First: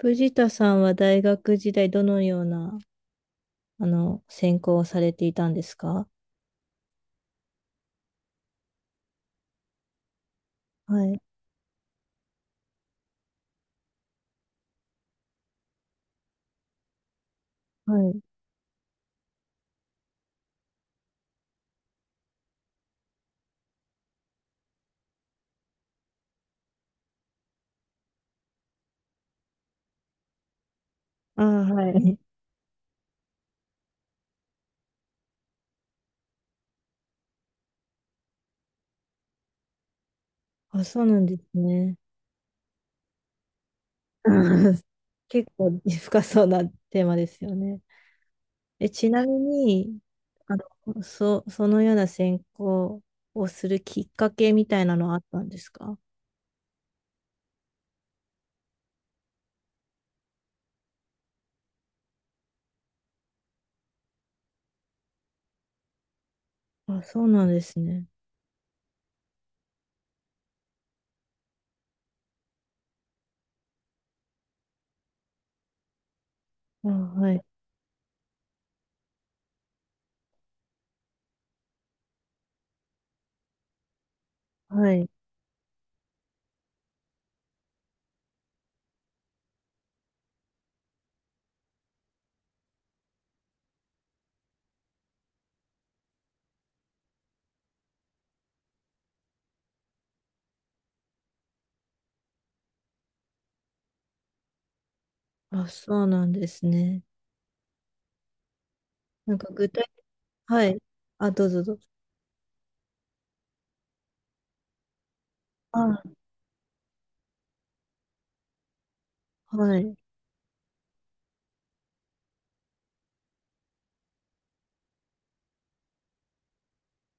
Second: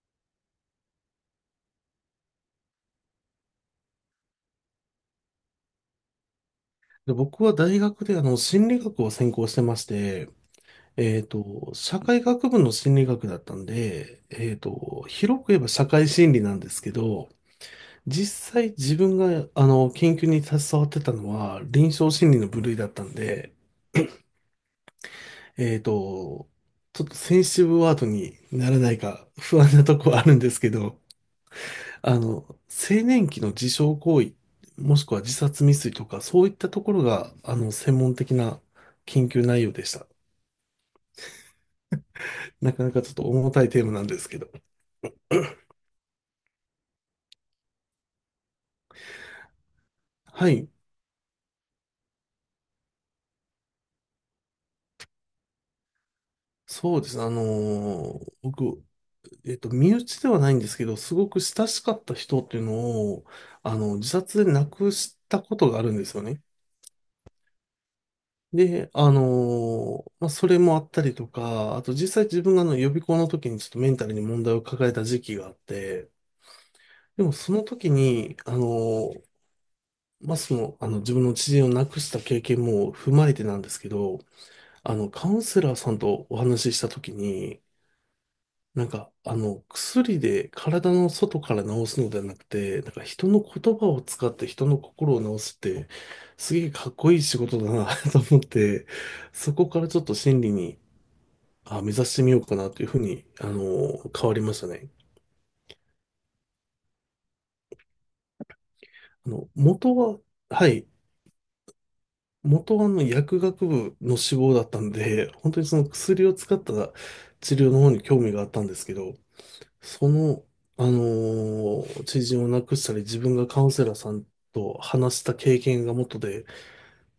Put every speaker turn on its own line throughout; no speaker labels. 藤田さんは大学時代どのような、専攻をされていたんですか？
で、僕は大学で心理学を専攻してまして、
はい。
社会学部の心理学だったんで、広く言えば社会心理なんですけど、
はい。
実際自分が研究に携わってたのは臨床心理の部類だったんで、えっと、ちょっとセンシティブワードにならないか不安なとこはあるんですけど、
ああ、はい。
青年期の自傷行為、もしくは自殺未遂とか、そういったところが、専門的な研究内容でした。
あ、そうなんですね。
なかなかちょっと重たいテーマなんですけど。
うん。 結構深そうなテーマですよね。え、ちなみに、
は
あ
い。
そのような専攻をするきっかけみたいなのはあったんですか？
そうです。僕、身内ではないんですけど、すごく親しかった人っていうのを、自殺で亡くしたことがあるんですよね。
あ、そうなんですね。
で、まあ、それもあったりとか、あと実際自分が予備校の時にちょっとメンタルに問題を抱えた時期があって、
あ、
で
は
も
い。
その時に、まあ、自分の知人を亡くした経験も踏まえてなんですけど、
はい。
カウンセラーさんとお話しした時に、なんか、薬で体の外から治すのではなくて、なんか人の言葉を使って人の心を治すって、すげえかっこいい仕事だな と思って、そこからちょっと心理に、あ、目指してみようかなというふうに、変わりましたね。
あ、そうなんですね。
あ
なんか
の、
具体、
元は、
は
は
い。
い。
あ、どうぞどうぞ。
元は薬学部の志望だったんで、本当にその
あ、
薬を使った治療の方に興味があったんですけど、
はい。
その、あの知人を亡くしたり、自分がカウンセラーさんと話した経験が元で、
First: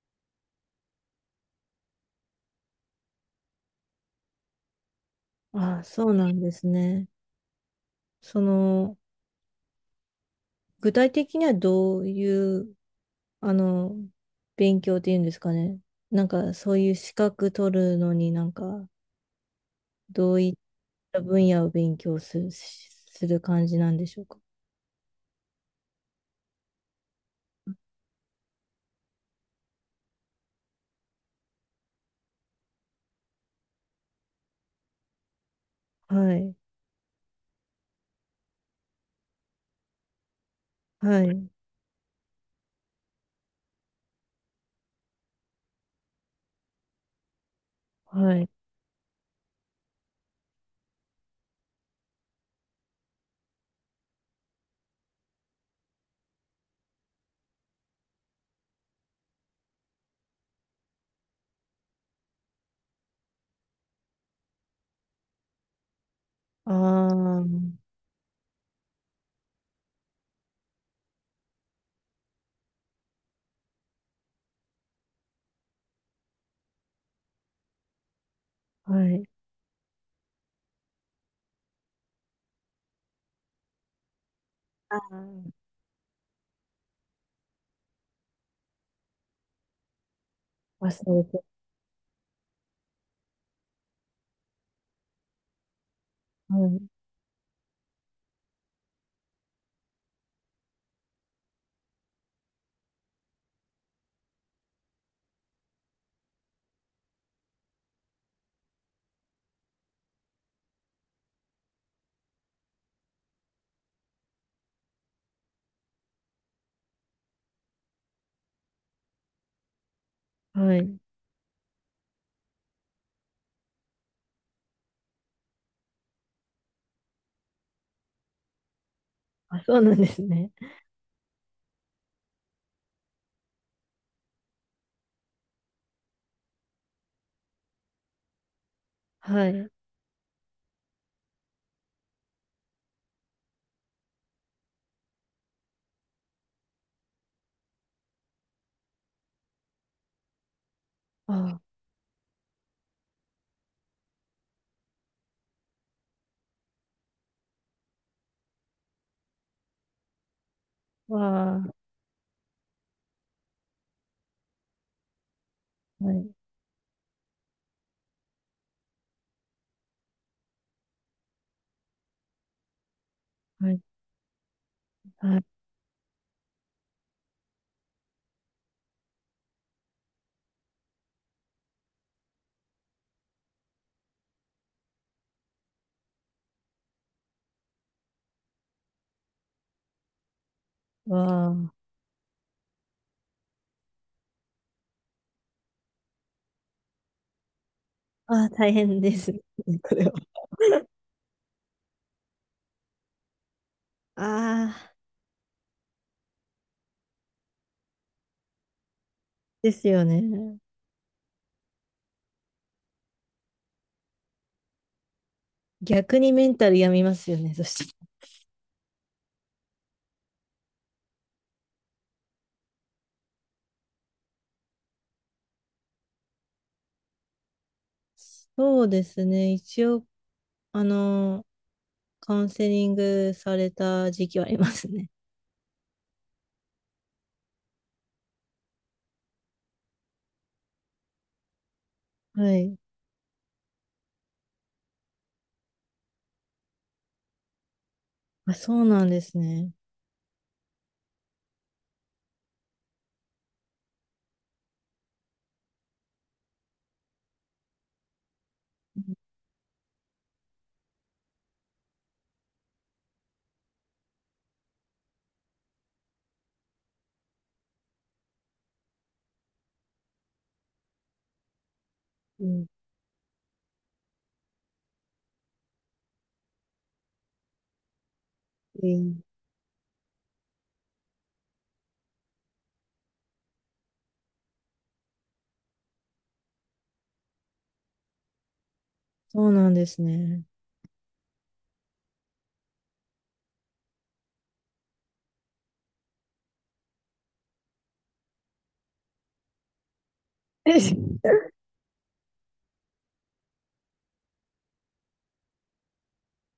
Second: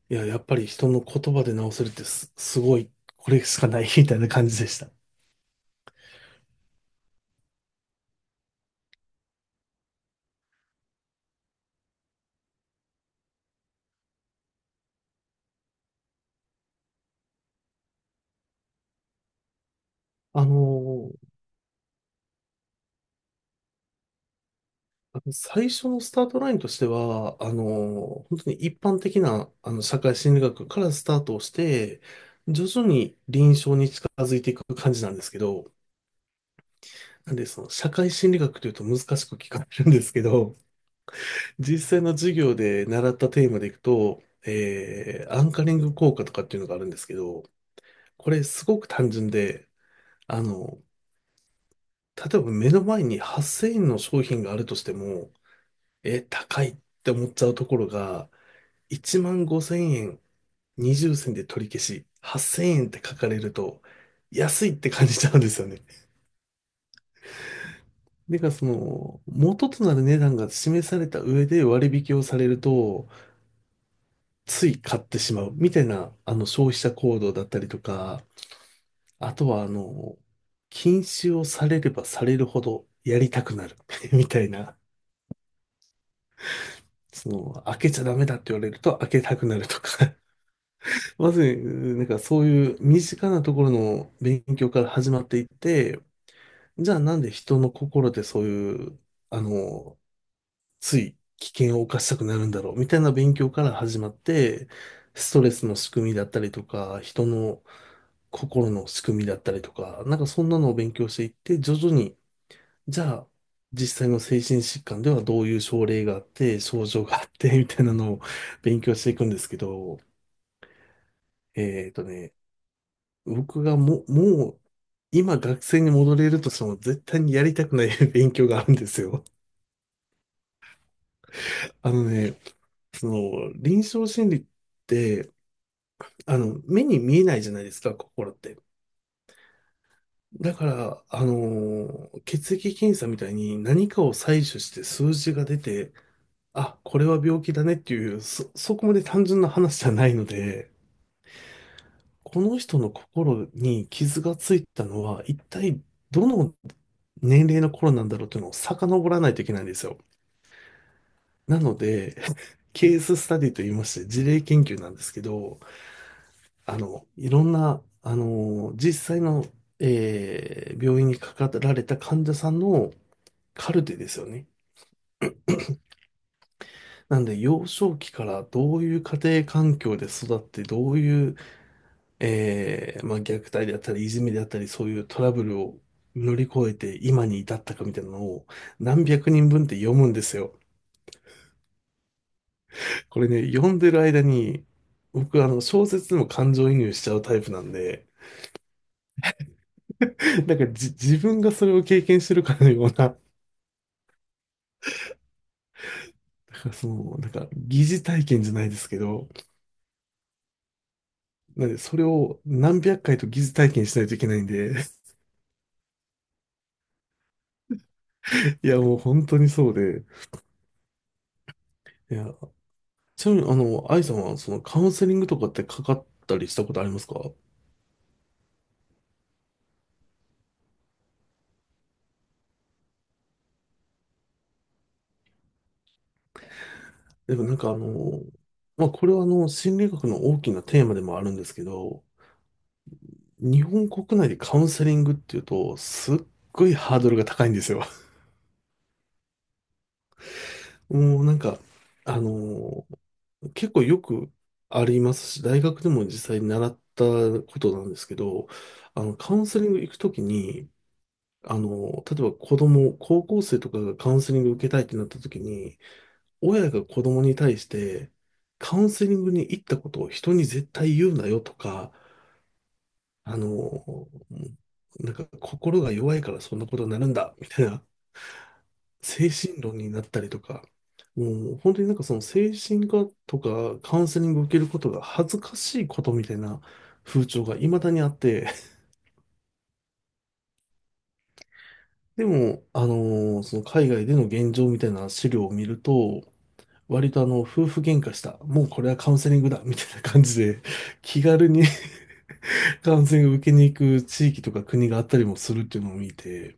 いや、やっぱり人の言葉で直せるってすごい、これしかない みたいな感じでした。
ああ、そうなんですね。その、具体的にはどういう、あの、勉強っていうんですかね。なんか、そういう資格取るのになんか、どう
あ
いっ
の
た
ー
分野を勉強する感じなんでしょうか。
あの最初のスタートラインとしては、本当に一般的な、社会心理学からスタートをして、徐々に臨床に近づいていく感じなんですけど、
はい、
なんで、その、社会心理学というと難しく聞かれるんですけど、
はい、
実際の授業で習ったテーマでいくと、アンカリング効果とかっていうのがあるんですけど、こ
は
れ
い。
すごく単純で、あの、例えば目の前に8000円の商品があるとしても、高いって思っちゃうところが、1万5千円、20銭で取り消し、8千円って書かれると、安いって感じちゃうんですよね。
ああ、
その、元となる値段が示された上で割引をされると、つい買ってしまうみたいな、消費者行動だったりとか、
はい。
あとは、禁止をされればされるほどやりたくなる みたいな、
ああ、
その、開けちゃダメだって言われると開けたくなるとか、
忘れ
ま
て。
ず、なんかそういう身近なところの勉強から始まっていって、
はい、
じゃあなんで人の心でそういう、あの、つい危険を冒したくなるんだろうみたいな勉強から始まって、ストレスの仕組みだったりとか、人の心の仕組みだったりとか、なんかそんなのを勉強していって、徐々に、じゃあ実際の精神疾患ではどういう症例があって、症状があって、みたいなのを勉強していくんですけど、
はい。
えっとね、僕がもう今学生に戻れるとしても絶対にやりたくない 勉強があるんですよ。
あ、そうなんですね。
あのね、その、臨床心理って、目に見えないじゃないですか、心って。
はい。
だから、血液検査みたいに何かを採取して数字が出て、あ、これは病気だねっていう、そこまで単純な話じゃないので、
あ
この人の心に傷がついたのは、一体どの年齢の頃なんだろうというのを遡らないといけないんですよ。
あ、わ
な
あ、
ので、ケーススタディと言いまして、事例研究なんですけど、
はい、
いろんな、実際の、病院にかかられた患者さんの
は
カ
い、
ルテですよね。
はい、
なんで、幼少期からどういう家庭環境で育って、どういえー、まあ、虐待であったり、いじめであったり、そういうトラブルを乗り越えて今に至ったかみたいなのを何百人分って読むんですよ。
わあ。
これね、読んでる間に、僕、小説にも感情移入しちゃうタイプなんで、
ああ、大変ですね。これは。
なんかじ、自分がそれを経験してるかのような、だか
ああ、
らその、なんか、疑似体験じゃないですけど、
ですよね。
なんで、それを何百回と疑似体験しないといけないんで、
逆にメンタル病みますよね。そして。
いや、もう本当にそうで、いや、ちなみに、愛さんは、その、カウンセリングとかってかかったりしたことありますか？
そうですね。一応、あの、カウンセリングされた時期はありますね。
でもなんかまあ、これは心理学の大きなテーマでもあるんですけど、
はい。
日本国内でカウンセリングっていうと、すっごいハードルが高いんですよ。
あ、そうなんですね。
もうなんか、あの、結構よくありますし、大学でも実際に習ったことなんですけど、
うん
カウンセリング行くときに、例えば子供、高校生とかがカウンセリング受けたいってなったときに、親が子供に対してカウンセリングに行ったことを人に絶対言うなよとか、あの、なんか心が弱いからそんなことになるんだみたいな
うん、
精神論になったりとか、もう本当になんかその精神科とかカウンセリングを受けることが恥ずかしいことみたいな風潮が未だにあって、
そうなんですね。
でも、その海外での現状みたいな資料を見ると、割と夫婦喧嘩した、もうこれはカウンセリングだみたいな感じで 気軽に 感染を受けに行く地域とか国があったりもするっていうのを見て、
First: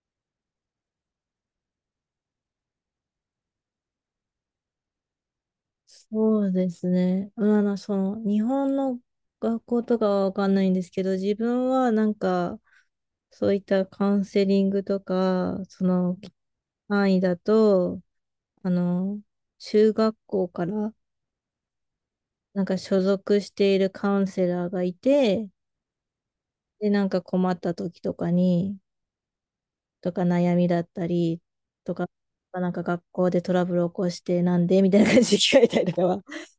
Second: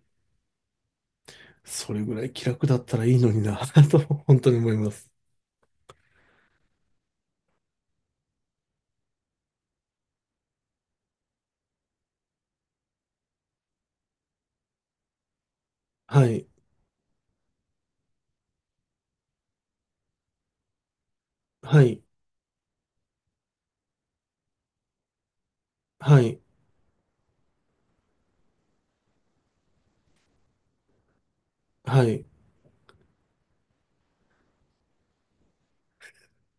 それぐらい気楽だったらいいのにな と本当に思います。
そうですね。まあ、その、日本の学校とかはわかんないんですけど、自分はなんか、そういったカウンセリングとか、その
はい、
範囲だと、あの、中学校から
はい、
なんか所属しているカウンセラーがいて、
はい、
で、なんか困った時とかに、とか悩みだったりと
は
か、
い。
なんか学校でトラブル起こしてなんでみたいな感じで聞かれたりとかは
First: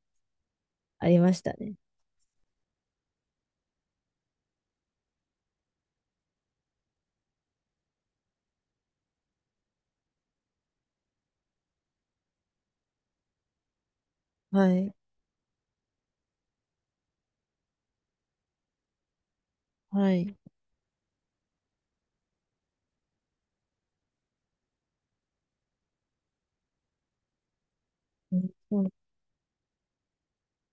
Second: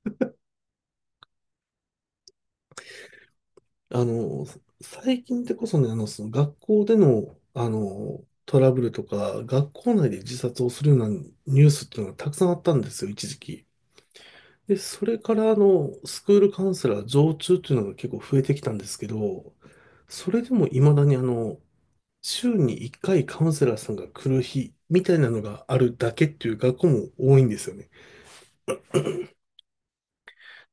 ありましたね。
あの、最近ってこそね、その学校での、トラブルとか、学校内で自殺をするようなニュースっていうのがたくさんあったんですよ、一時期。
は
で、
い。
それからスクールカウンセラー常駐っていうのが結構増えてきたんですけど、
は
そ
い。
れでも未だに週に1回カウンセラーさんが来る日みたいなのがあるだけっていう学校も多いんですよね。
うん、そう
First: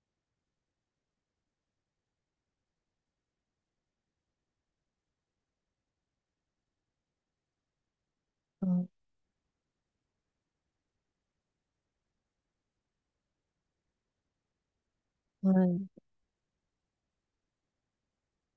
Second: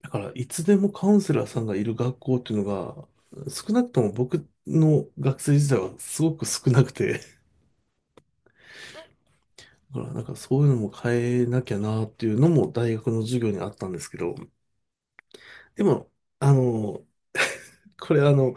だからいつでもカウンセラーさんがいる学校っていうのが少なくとも僕の学生時代はすごく少なくて、
か。
だからなんかそういうのも変えなきゃなっていうのも大学の授業にあったんですけど、
は
で
い。
も、あの、これ、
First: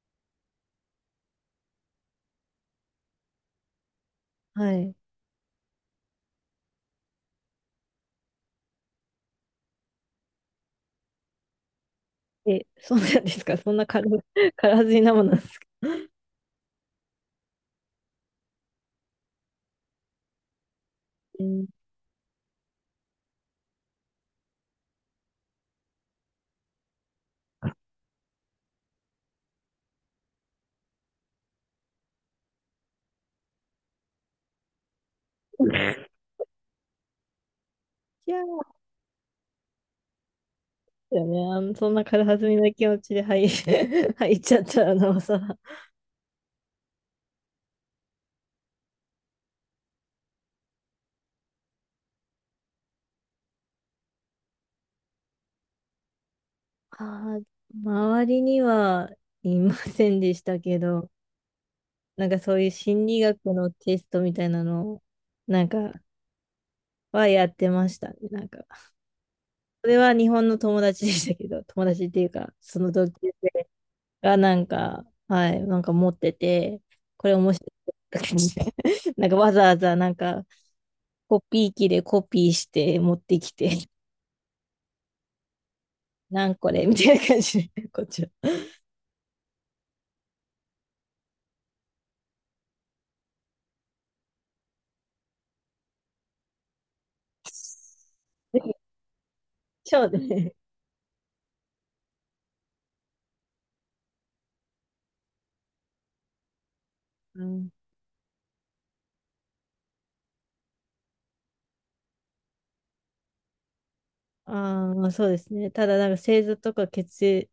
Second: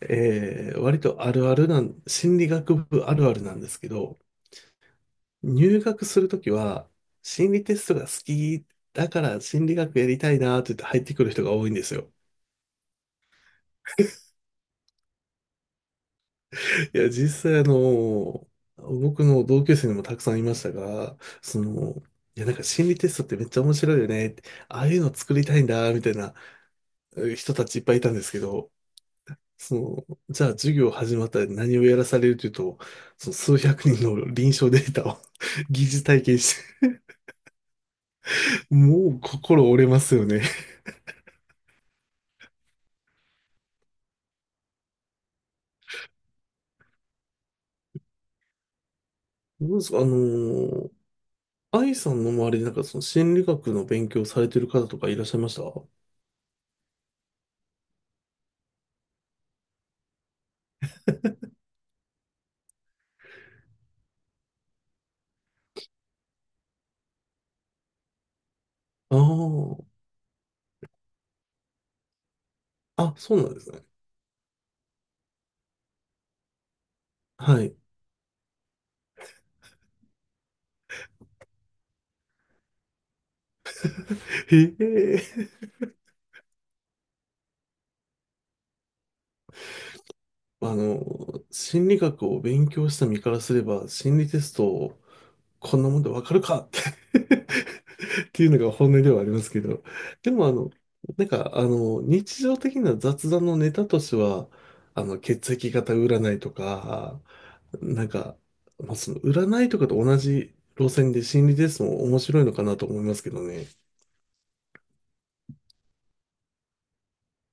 えー割とあるあるなん、心理学部あるあるなんですけど、
はい。
入学するときは、心理テストが好きだから心理学やりたいなーって言って入ってくる人が多いんですよ。
え、そうなんですか？そんな軽はずみなものなんですか？
いや、実際僕の同級生にもたくさんいましたが、
う
そ
ん、
の、いや、なんか心理テストってめっちゃ面白いよねって、ああいうの作りたいんだ、みたいな人たちいっぱいいたんですけど、その、じゃあ授業始まったら何をやらされるというと、その数百人の臨床データを 疑似体験して、
いや、
もう心折れますよね。
よね。そんな軽はずみな気持ちで入っちゃったらなおさら。
どうですか、愛さんの周りでなんかその心理学の勉強されてる方とかいらっしゃいましたあ？
あー、周りにはいませんでしたけど、なんかそういう心理学のテストみたいなのを、なんか、はやってましたね。なんか、
あー。
それは日本の友達でしたけど、友達っていうか、その同級
あ、そうなんで
生
すね。
がなんか、はい、なんか持ってて、これ面
は
白い。
い。
なんかわざわざなんか、コピー機でコピーして持ってきて
へえ。
なんこれ、 みたいな感じで、こっちは。
あの、心理学を勉強した身からすれば、心理テストをこんなもんでわかるかって っていうのが 本音ではありますけど。
そう
でも
ね。
なんか日常的な雑談のネタとしては、血液型占いとか、
うん。
なんか、まあ、その占いとかと同じ路線で心理テストも面白いのかなと思いますけどね。
ああ、そうですね。ただ、なんか星座とか血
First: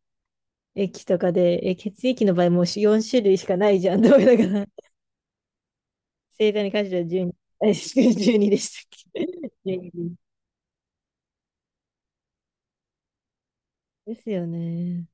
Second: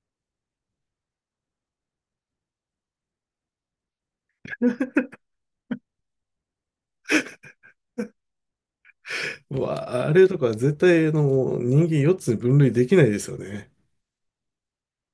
液とかで、え、血液の場合もう4種類しかないじゃん。どうだから、星座に関しては12、あ12 でしたっけ？
う
じゅう
わあ、
に
れとか絶対あの人間4つに分類できないですよね。
ですよね。